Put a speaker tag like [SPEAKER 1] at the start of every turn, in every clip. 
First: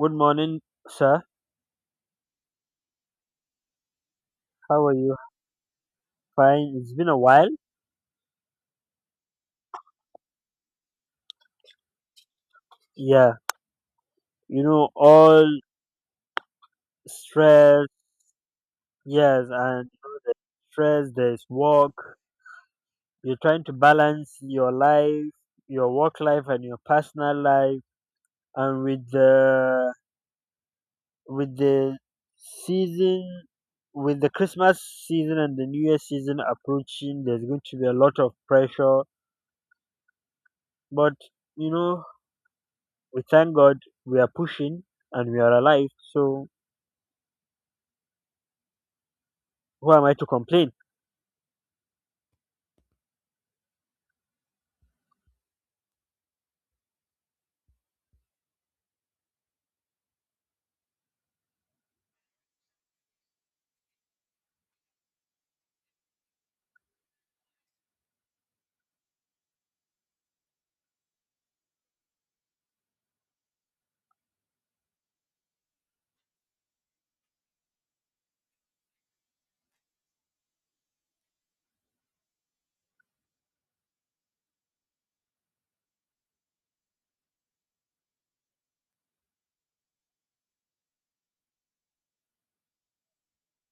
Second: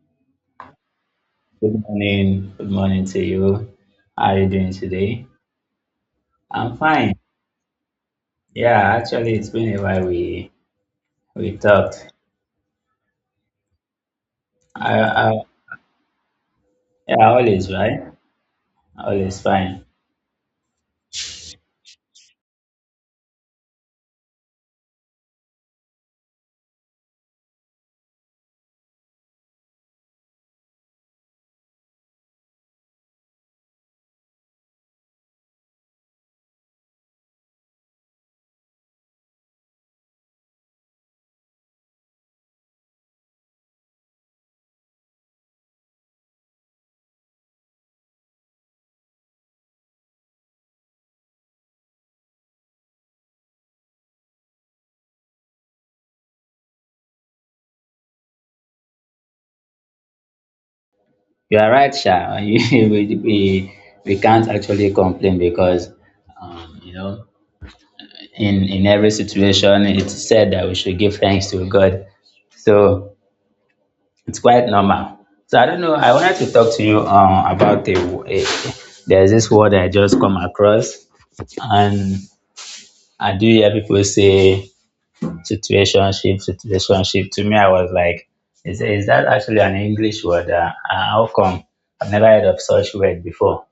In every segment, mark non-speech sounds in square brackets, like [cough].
[SPEAKER 1] Good morning, sir.
[SPEAKER 2] Good morning. Good morning to you. How are you doing
[SPEAKER 1] How are you?
[SPEAKER 2] today?
[SPEAKER 1] Fine.
[SPEAKER 2] I'm
[SPEAKER 1] It's been
[SPEAKER 2] fine.
[SPEAKER 1] a while.
[SPEAKER 2] Yeah, actually, it's been a while we talked.
[SPEAKER 1] Yeah. You know,
[SPEAKER 2] I
[SPEAKER 1] all
[SPEAKER 2] Yeah, always
[SPEAKER 1] stress.
[SPEAKER 2] right. Always
[SPEAKER 1] Yes,
[SPEAKER 2] fine.
[SPEAKER 1] and stress. There's work. You're trying to balance your life, your work life, and your personal life. And with the with the season, with the Christmas season and the New Year season approaching, there's going to be a lot of pressure. But you know, we thank God we are pushing and we are alive. So who am I to complain?
[SPEAKER 2] You are right, Sha. [laughs] We can't actually complain because um, you know in every situation, it's said that we should give thanks to God. So it's quite normal. So I don't know. I wanted to talk to you about a there's this word I just come across. And I do hear people say situationship, situationship. To me, I was like, is that actually an English word? How come? I've never heard of such word before.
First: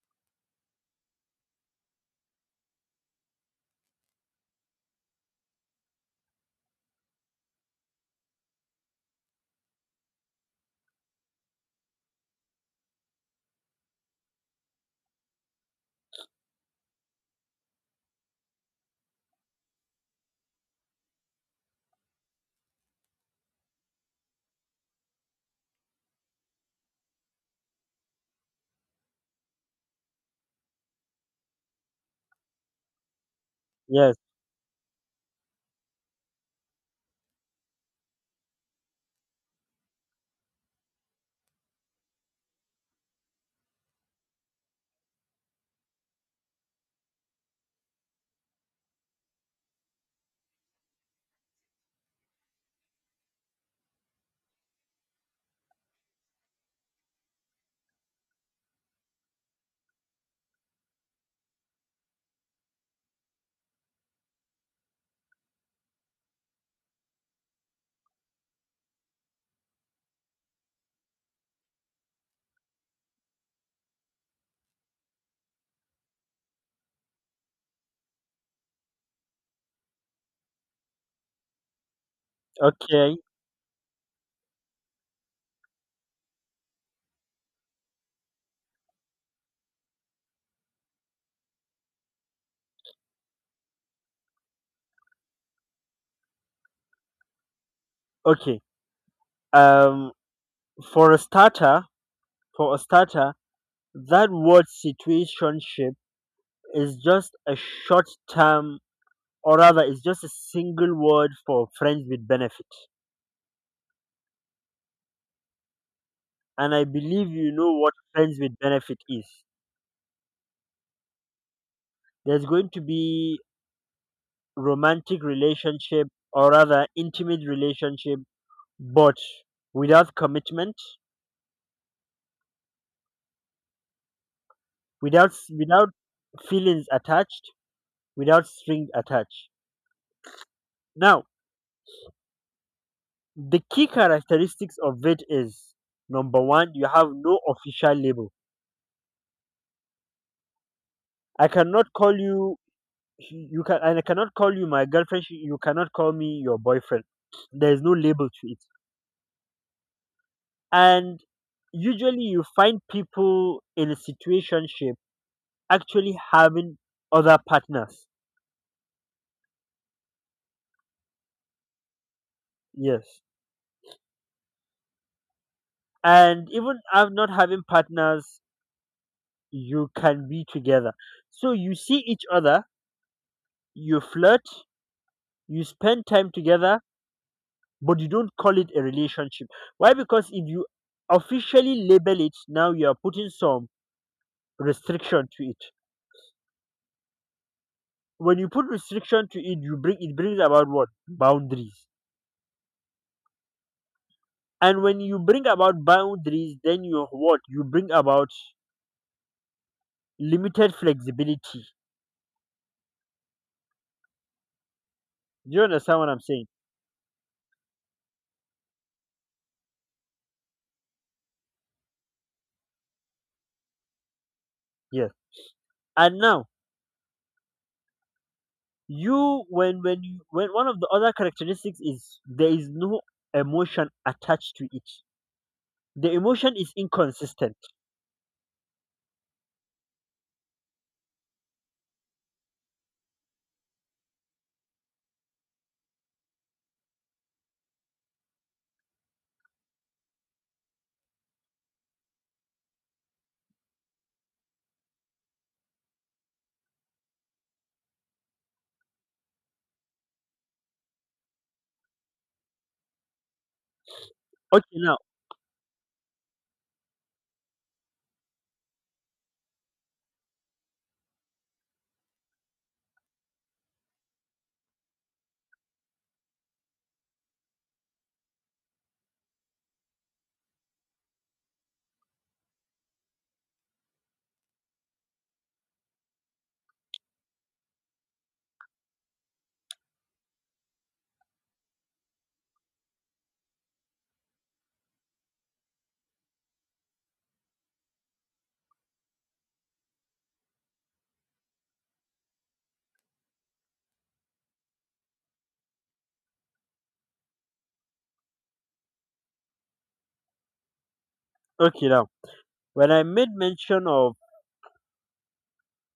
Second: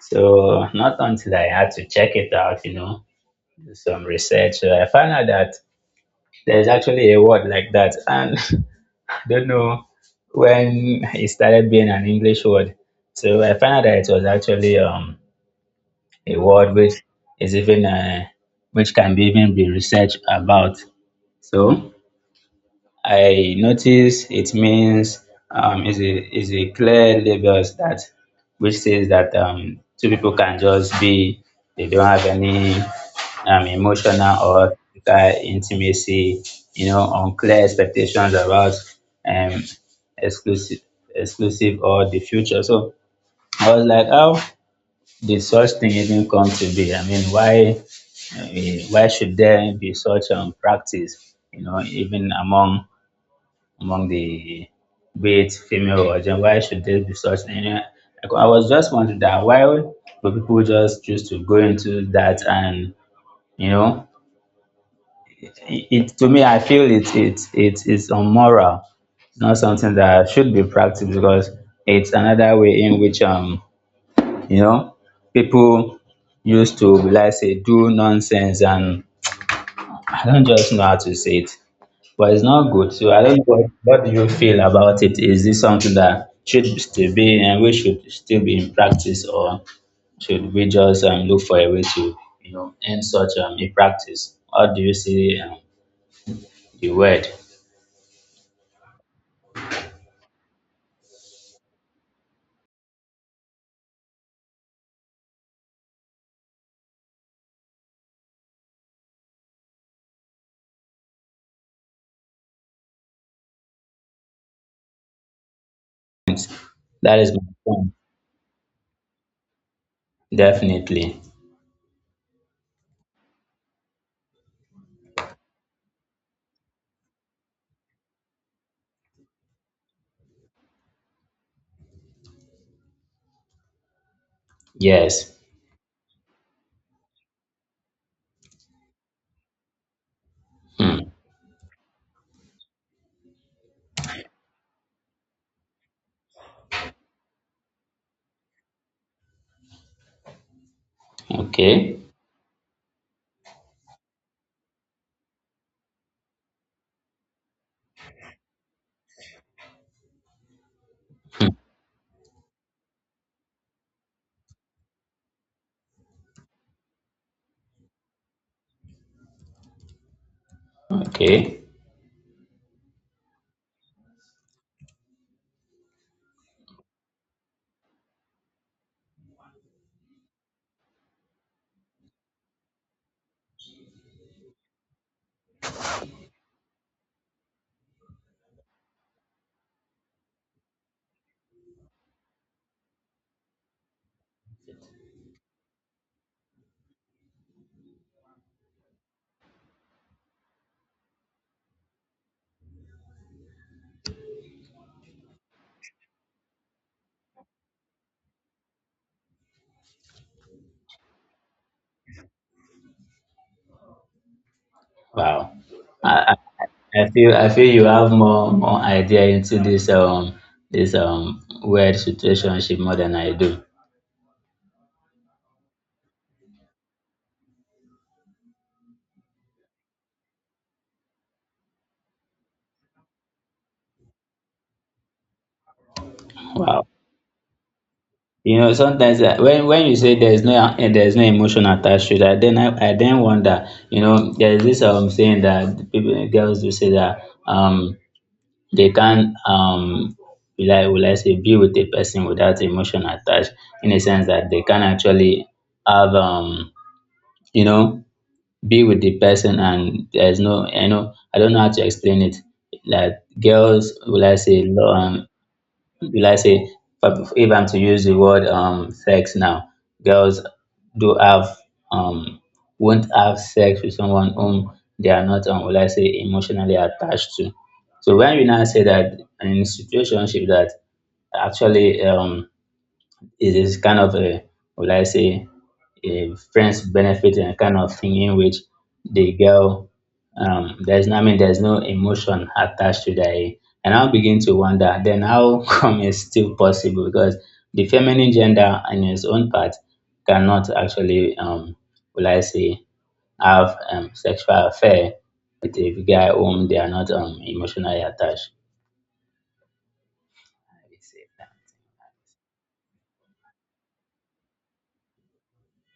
[SPEAKER 2] So, not until I had to check it out, do some research, I found out that there's actually a word like that. And [laughs] I don't know when it started being an English word. So I found out that it was actually a word which is even which can be even be researched about. So I notice it means, is a clear labels that which says that two people can just be. They don't have any
[SPEAKER 1] Yes.
[SPEAKER 2] emotional or physical intimacy. Unclear expectations about um, exclusive exclusive or the future. So I was like, how did such thing even come to be? I mean, why should there be such practice? Even among the, be it female or gen, why should there be such thing? I was just wondering that why do people just choose to go into that, and you know it to me, I feel it is unmoral. It's not something that should be practiced because it's another way in which you know people used to like say do nonsense, and I don't just know how to say it. But it's not good. So
[SPEAKER 1] Okay.
[SPEAKER 2] I don't know, what do you feel about it? Is this something that should still be and we should still be in practice, or should we just look for a way to end such a practice? How do you see the word?
[SPEAKER 1] Okay. Um, for a starter, for a starter, that word situationship is just a short-term, or rather, it's just a single word for friends with benefit. And I
[SPEAKER 2] That
[SPEAKER 1] believe
[SPEAKER 2] is
[SPEAKER 1] you
[SPEAKER 2] my
[SPEAKER 1] know what
[SPEAKER 2] point.
[SPEAKER 1] friends with benefit is.
[SPEAKER 2] Definitely,
[SPEAKER 1] There's going to be romantic relationship, or rather, intimate relationship, but without commitment, without
[SPEAKER 2] yes.
[SPEAKER 1] without feelings attached, without strings attached.
[SPEAKER 2] Hmm.
[SPEAKER 1] Now, the key characteristics of it is number one, you have no official label. I cannot
[SPEAKER 2] Okay.
[SPEAKER 1] call you you can and I cannot call you my girlfriend. You cannot call me your boyfriend. There is no label to it. And
[SPEAKER 2] Hmm.
[SPEAKER 1] usually, you find people in a situationship actually having other partners.
[SPEAKER 2] Okay.
[SPEAKER 1] Yes, and even not having partners, you can be together. So you see each other, you flirt, you spend time together, but you don't call it a relationship. Why? Because if you officially label it now, you are putting some restriction to it. When you put restriction to it, you bring it brings about what boundaries. And when you bring about boundaries, then you what you bring about limited flexibility.
[SPEAKER 2] Wow.
[SPEAKER 1] Do you understand what I'm
[SPEAKER 2] I,
[SPEAKER 1] saying?
[SPEAKER 2] I I feel you have more idea into this weird situationship more than I do.
[SPEAKER 1] Yes. And now you when you when one of the other characteristics is there is no emotion attached to it. The emotion is
[SPEAKER 2] Wow.
[SPEAKER 1] inconsistent.
[SPEAKER 2] Sometimes, when you say there's no, emotion attached to that, then I then wonder. There's this saying that people girls do say that, um they can't, will I say, be with a person without emotion attached, in a sense that they can actually have, you know be with the person, and there's no, I don't know how to explain it. Like, girls, will I say,
[SPEAKER 1] Okay now.
[SPEAKER 2] love, be, I say, but if I'm to use the word sex now, girls do have um won't have sex with someone whom they are not, will I say, emotionally attached to. So when we now say that in situationship that, actually, it is kind of a, will I say, a friends benefit and kind of thing in which the girl, there's no, I mean, there's no emotion attached to that. And I'll begin to wonder then how [laughs] come it's still possible, because the feminine gender in its own part cannot actually, will I say, have sexual affair with a guy whom they are not, emotionally attached.
[SPEAKER 1] Okay now, when I made mention of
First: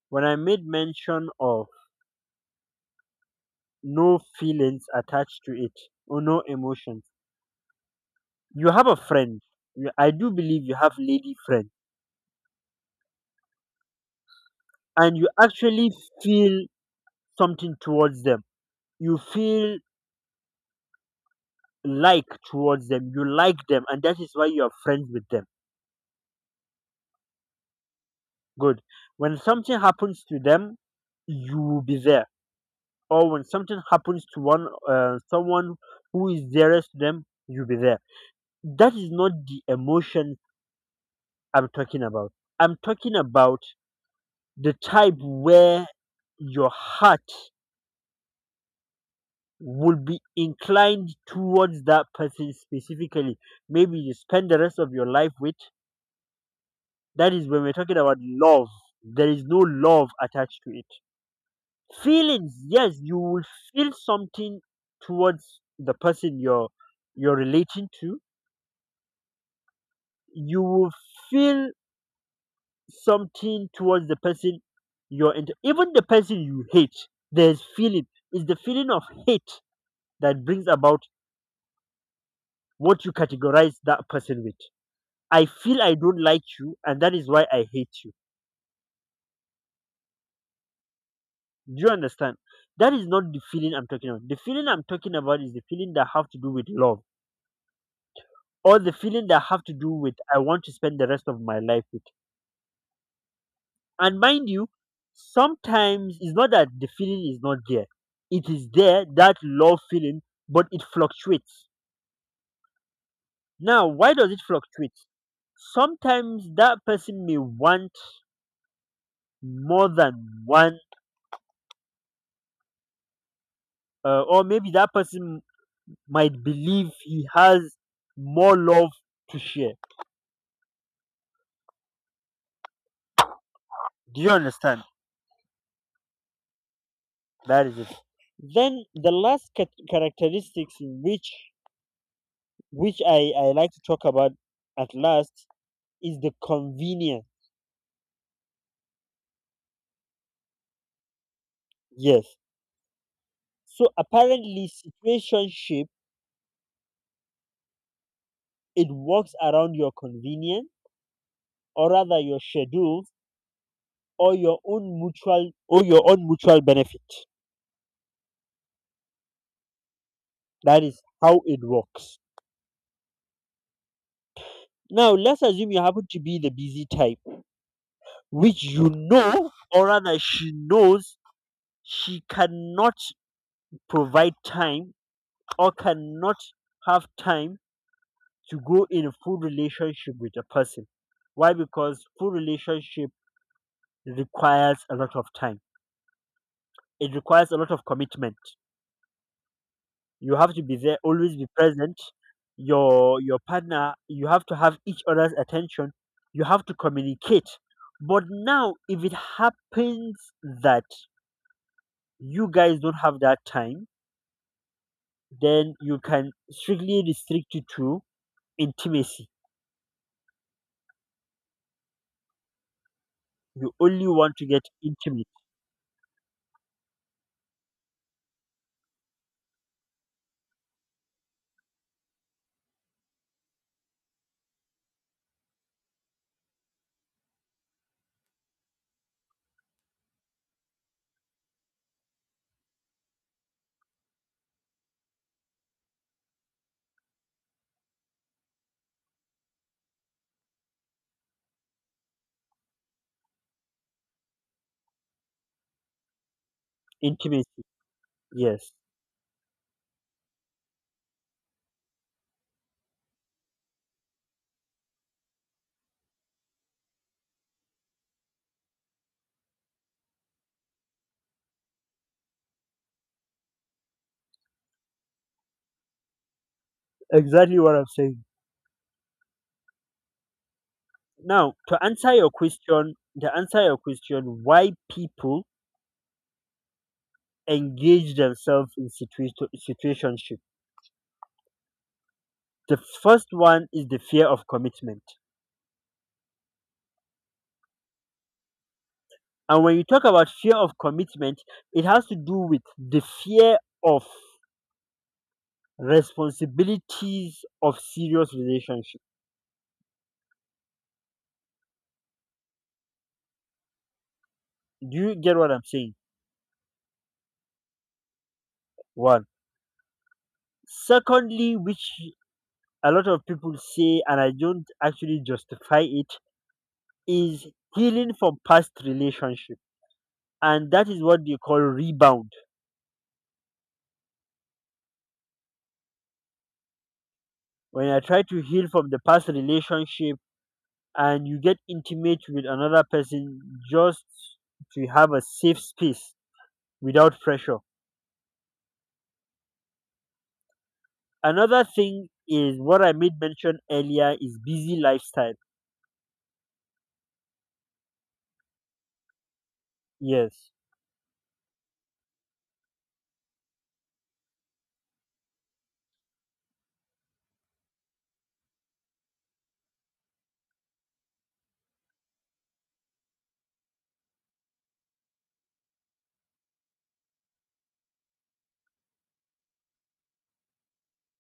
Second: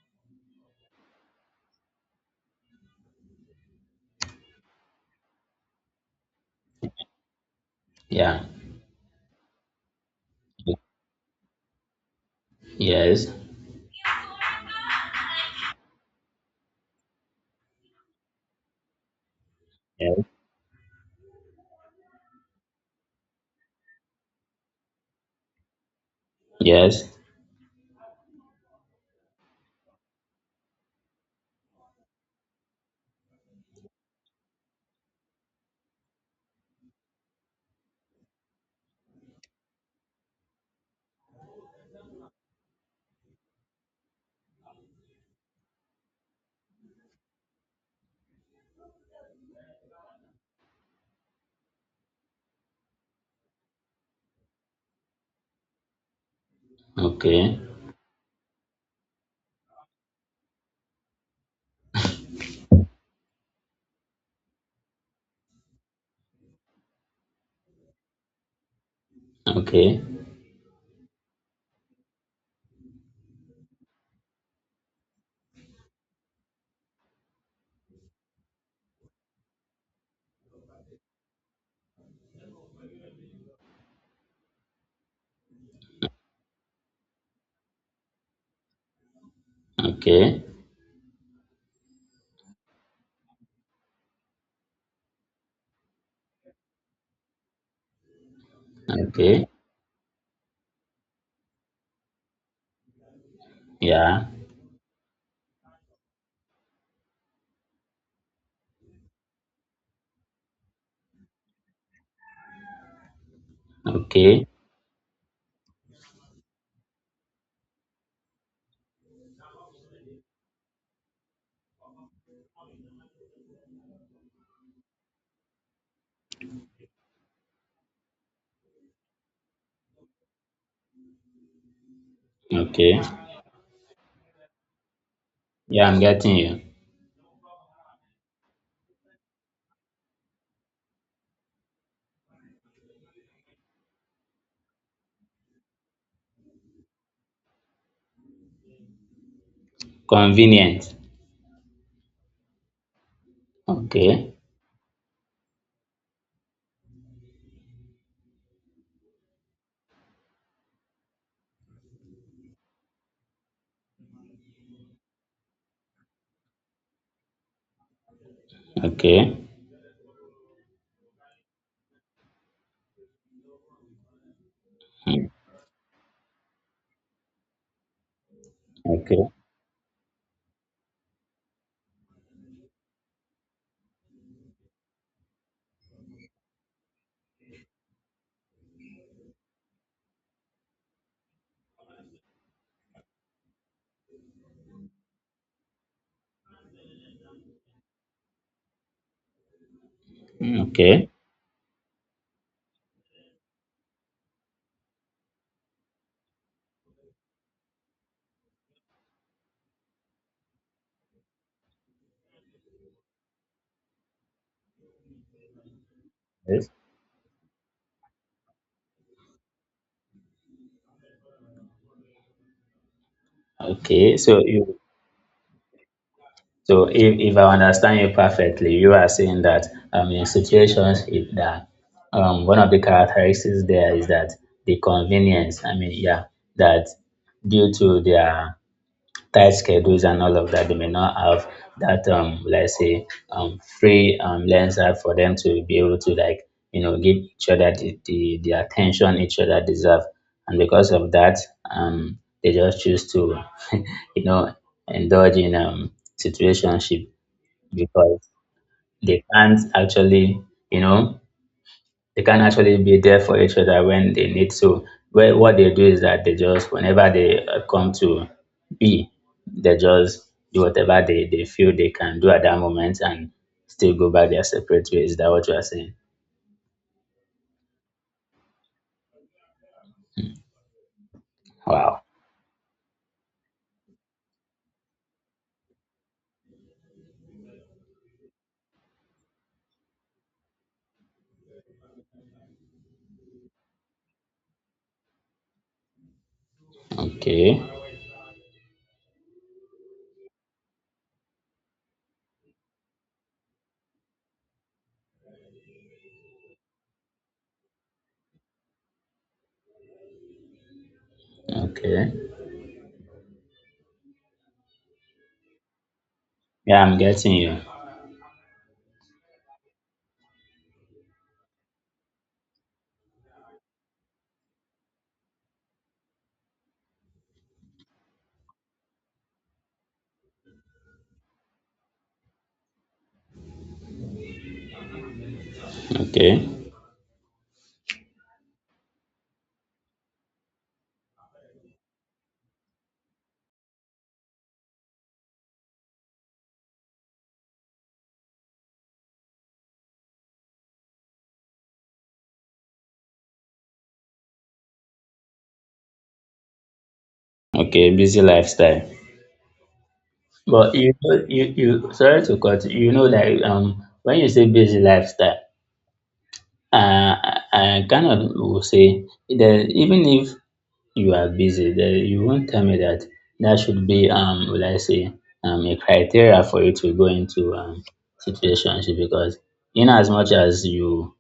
[SPEAKER 1] when I made mention of no feelings attached to it or no emotions,
[SPEAKER 2] Yeah.
[SPEAKER 1] you have a friend. I do believe you have lady friends,
[SPEAKER 2] Yes.
[SPEAKER 1] and you actually feel something towards them. You feel
[SPEAKER 2] Yes.
[SPEAKER 1] like towards them. You like them, and that is why you are friends with them.
[SPEAKER 2] Yes.
[SPEAKER 1] Good. When something happens to them, you will be there. Or when something happens to one someone who is dearest to them, you'll be there. That is not the emotion I'm talking about. I'm talking about the type where your heart would be inclined towards that person specifically. Maybe you spend the rest of your life with. That is
[SPEAKER 2] Okay.
[SPEAKER 1] when we're talking about love. There is no love attached to it. Feelings, yes, you will feel something towards the person you're relating to.
[SPEAKER 2] Okay.
[SPEAKER 1] You will feel something towards the person you're into. Even the person you hate, there's feeling. It's the feeling of hate that brings about what you categorize that person with. I feel I don't like you, and that is why I hate you.
[SPEAKER 2] Okay.
[SPEAKER 1] Do you understand? That is not the feeling I'm talking about. The feeling I'm talking about is the feeling that have to do with love, or the feeling that
[SPEAKER 2] Okay.
[SPEAKER 1] have to do with I want to spend the rest of my life with. And
[SPEAKER 2] Yeah.
[SPEAKER 1] mind you, sometimes it's not that the feeling is not there. It is there, that love feeling, but it fluctuates. Now, why does it
[SPEAKER 2] Okay.
[SPEAKER 1] fluctuate? Sometimes that person may want more than one, or maybe that person might believe he has more love to share.
[SPEAKER 2] Okay.
[SPEAKER 1] Do you understand?
[SPEAKER 2] Yeah, I'm getting you.
[SPEAKER 1] That is it. Then the last characteristics which I like to talk about at last is the convenience.
[SPEAKER 2] Convenient.
[SPEAKER 1] Yes. So
[SPEAKER 2] Okay.
[SPEAKER 1] apparently, situationship, it works around your convenience, or rather your schedules, or your own mutual benefit.
[SPEAKER 2] Okay.
[SPEAKER 1] That is how it works. Now
[SPEAKER 2] Mm.
[SPEAKER 1] let's assume you happen to be the busy type, which you
[SPEAKER 2] Okay.
[SPEAKER 1] know, or rather she knows, she cannot provide time or cannot have time to go in a full relationship with a person. Why? Because full relationship requires a lot of time, it requires a lot of commitment. You have to
[SPEAKER 2] Mm.
[SPEAKER 1] be there,
[SPEAKER 2] Okay.
[SPEAKER 1] always be present. Your partner, you have to have each other's attention. You have to communicate. But now, if it happens that you guys don't have that time, then you can
[SPEAKER 2] Yes.
[SPEAKER 1] strictly restrict it to intimacy. You only
[SPEAKER 2] Okay.
[SPEAKER 1] want
[SPEAKER 2] So
[SPEAKER 1] to get
[SPEAKER 2] you
[SPEAKER 1] intimate.
[SPEAKER 2] so if, if I understand you perfectly, you are saying that, in situations, that, one of the characteristics there is that the convenience, I mean, yeah, that due to their tight schedules and all of that, they may not have that, let's say, free lens, that for them to be able to, like, give each other the attention each other deserve. And because of that, they just choose to [laughs] you know indulge in situationship,
[SPEAKER 1] Intimacy.
[SPEAKER 2] because
[SPEAKER 1] Yes,
[SPEAKER 2] they can't actually you know they can actually be there for each other when they need to. What they do is that they just whenever they come to be, they just do whatever they feel they can do at that moment, and still go back their separate ways. Is that what you are saying?
[SPEAKER 1] exactly what I'm saying. Now, to
[SPEAKER 2] Wow.
[SPEAKER 1] answer your question, why people engage themselves in situationship. The first one is the fear of commitment.
[SPEAKER 2] Okay.
[SPEAKER 1] And when you talk about fear of commitment, it has to do with the fear of responsibilities of serious relationship.
[SPEAKER 2] Okay.
[SPEAKER 1] Do you get what I'm saying?
[SPEAKER 2] Yeah, I'm getting you.
[SPEAKER 1] One. Secondly, which a lot of people say, and I don't actually justify it, is healing from past relationship. And that is what they call rebound.
[SPEAKER 2] Okay.
[SPEAKER 1] When I try to heal from the past relationship, and you get intimate with another person just to have a safe space without pressure. Another thing is what I made mention earlier is busy lifestyle.
[SPEAKER 2] Okay. Busy lifestyle.
[SPEAKER 1] Yes.
[SPEAKER 2] But you sorry to cut you, you know like, when you say busy lifestyle, I kind of will say that, even if you are busy, then you won't tell me that should be, will I say, a criteria for you to go into situationship because, in as much as you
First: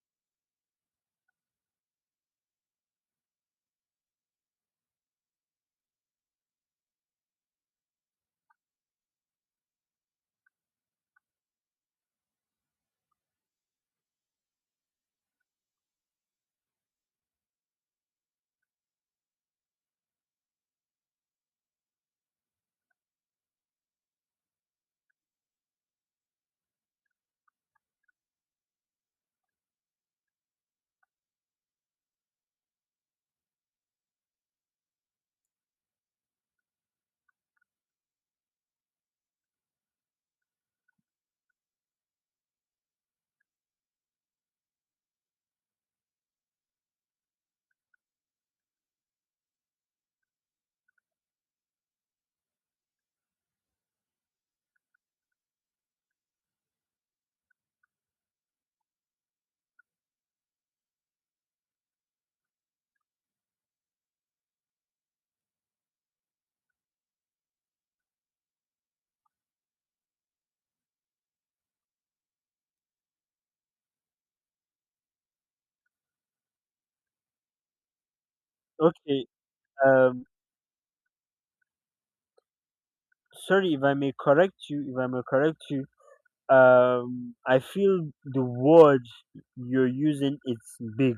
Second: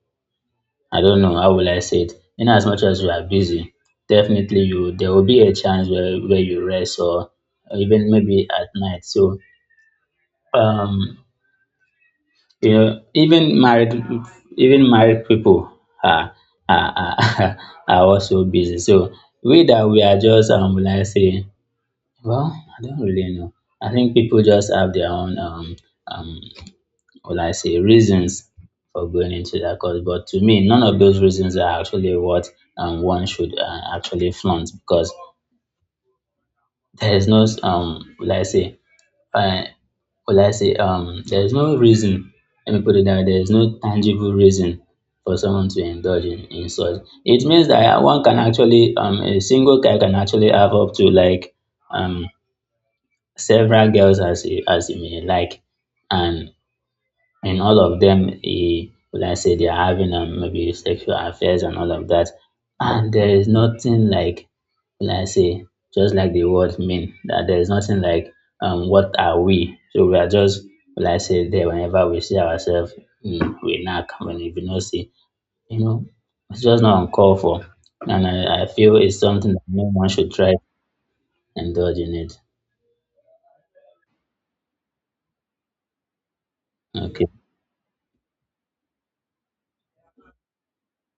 [SPEAKER 2] I don't know how will I say it, in as much as you are busy, definitely you, there will be a chance where you rest, or even maybe at night. So, um even married people are are are, [laughs] are also busy. So, we that we are just, will I say, well, I don't really know. I think people just have their own, um, will I say, reasons for going into that course. But to me, none of those reasons are actually what, one should, actually flaunt, because there is no, uh, will I say, there is no reason. Let me put it that way, there is no tangible reason for someone to indulge in such. It means that one can actually, a single guy can actually have up to like, um, several girls as you may like, and in all of them, he, will I say, they are having, maybe, sexual affairs and all of that, and there is nothing like, will I say, just like the word mean, that there is nothing like, what are we, so we are just, will I say, there, whenever we see ourselves, we knack. When, if you no see, you know it's just not uncalled for, and I feel it's
[SPEAKER 1] Okay.
[SPEAKER 2] something that no one
[SPEAKER 1] Um
[SPEAKER 2] should try to indulge in it.
[SPEAKER 1] sorry, if I may correct you, if I may correct you.
[SPEAKER 2] Okay.
[SPEAKER 1] I feel the word you're using, it's big.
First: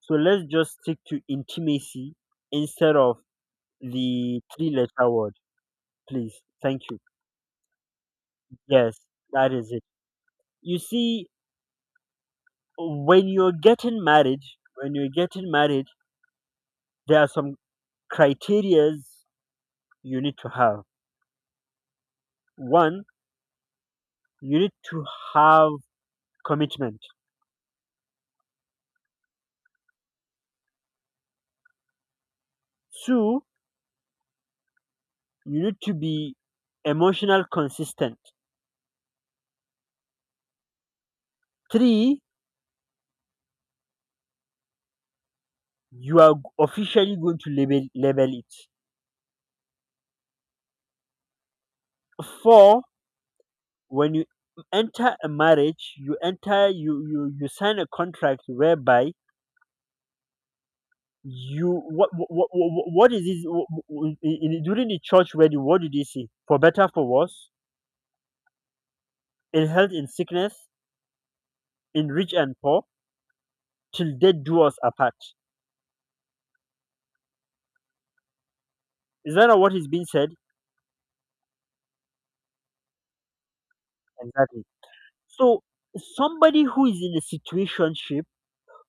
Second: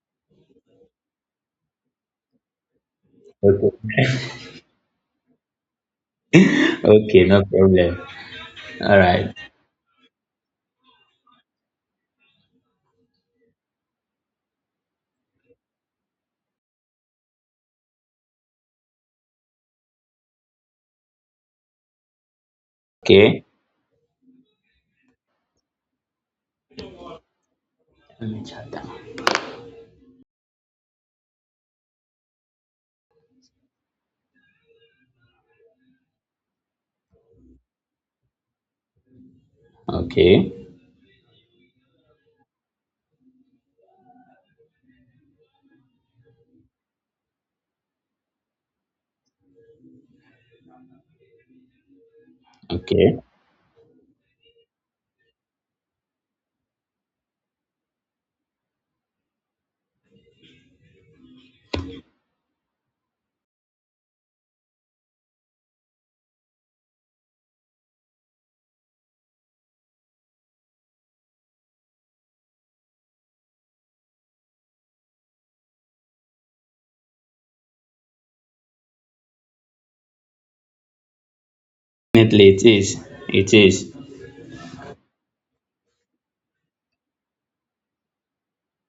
[SPEAKER 1] So let's just stick to intimacy instead of
[SPEAKER 2] Okay.
[SPEAKER 1] the three letter word, please. Thank
[SPEAKER 2] [laughs]
[SPEAKER 1] you.
[SPEAKER 2] Okay, no problem. All
[SPEAKER 1] Yes,
[SPEAKER 2] right.
[SPEAKER 1] that is it. You see, when you're getting married, when you're getting married, there are some criterias you need to have. One,
[SPEAKER 2] Okay.
[SPEAKER 1] you need to have commitment.
[SPEAKER 2] Let me jot down.
[SPEAKER 1] Two, you need to be emotional consistent.
[SPEAKER 2] Okay.
[SPEAKER 1] Three, you are officially going to label it. Four,
[SPEAKER 2] Okay.
[SPEAKER 1] when you enter a marriage, you sign a contract whereby. You What is this in, during the church wedding? What did they say? For better, for worse, in health, in sickness, in rich and poor, till death do us apart. Is that not what is being said?
[SPEAKER 2] Definitely it is. It is.
[SPEAKER 1] Exactly. So somebody who is in a situationship,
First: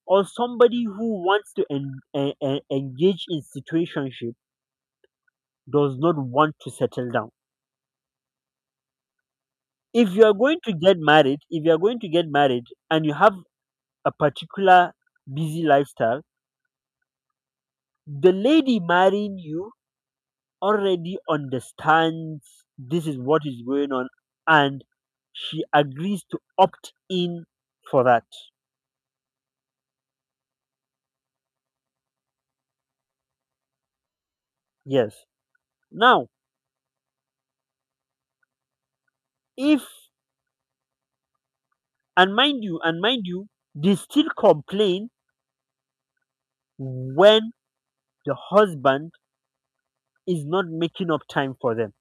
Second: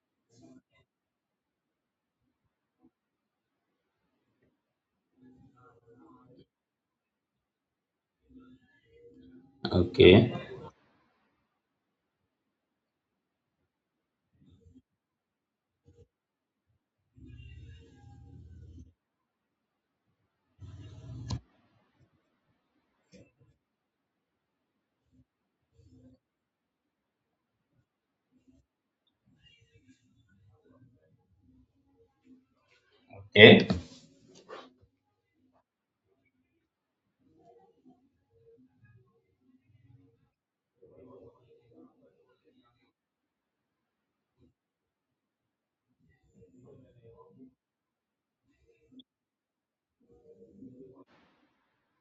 [SPEAKER 1] or somebody who wants to engage in situationship, does not want to settle down. If you are
[SPEAKER 2] Okay.
[SPEAKER 1] going to get married, if you are going to get married and you have a particular busy lifestyle, the lady marrying you already understands this is what is going on, and she agrees to opt in for that.
[SPEAKER 2] Okay.
[SPEAKER 1] Yes. Now, if, and mind you, they still complain when the husband is not making up time for them.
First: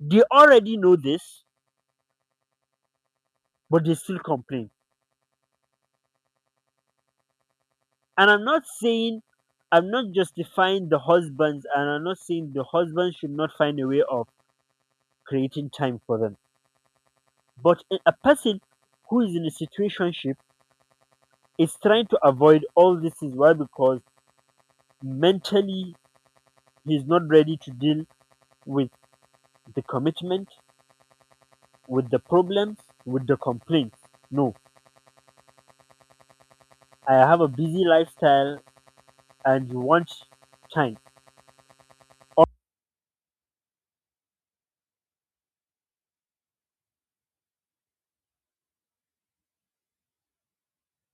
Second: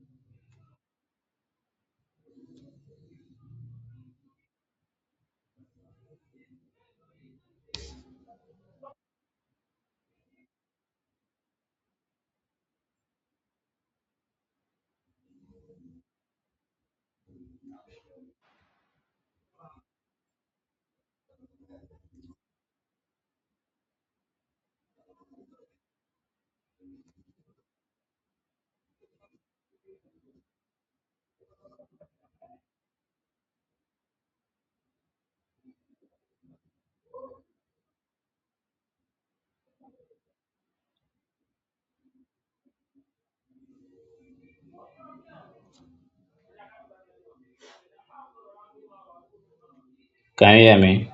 [SPEAKER 1] They already know this, but they still complain. And I'm not saying, I'm not justifying the husbands, and I'm not saying the husbands should not find a way of creating time for them. But a person who is in a situationship is trying to avoid all this is why because mentally he's not ready to deal with the commitment, with the problems, with the complaints. No, I have a busy lifestyle and you want time.
[SPEAKER 2] Can you hear me?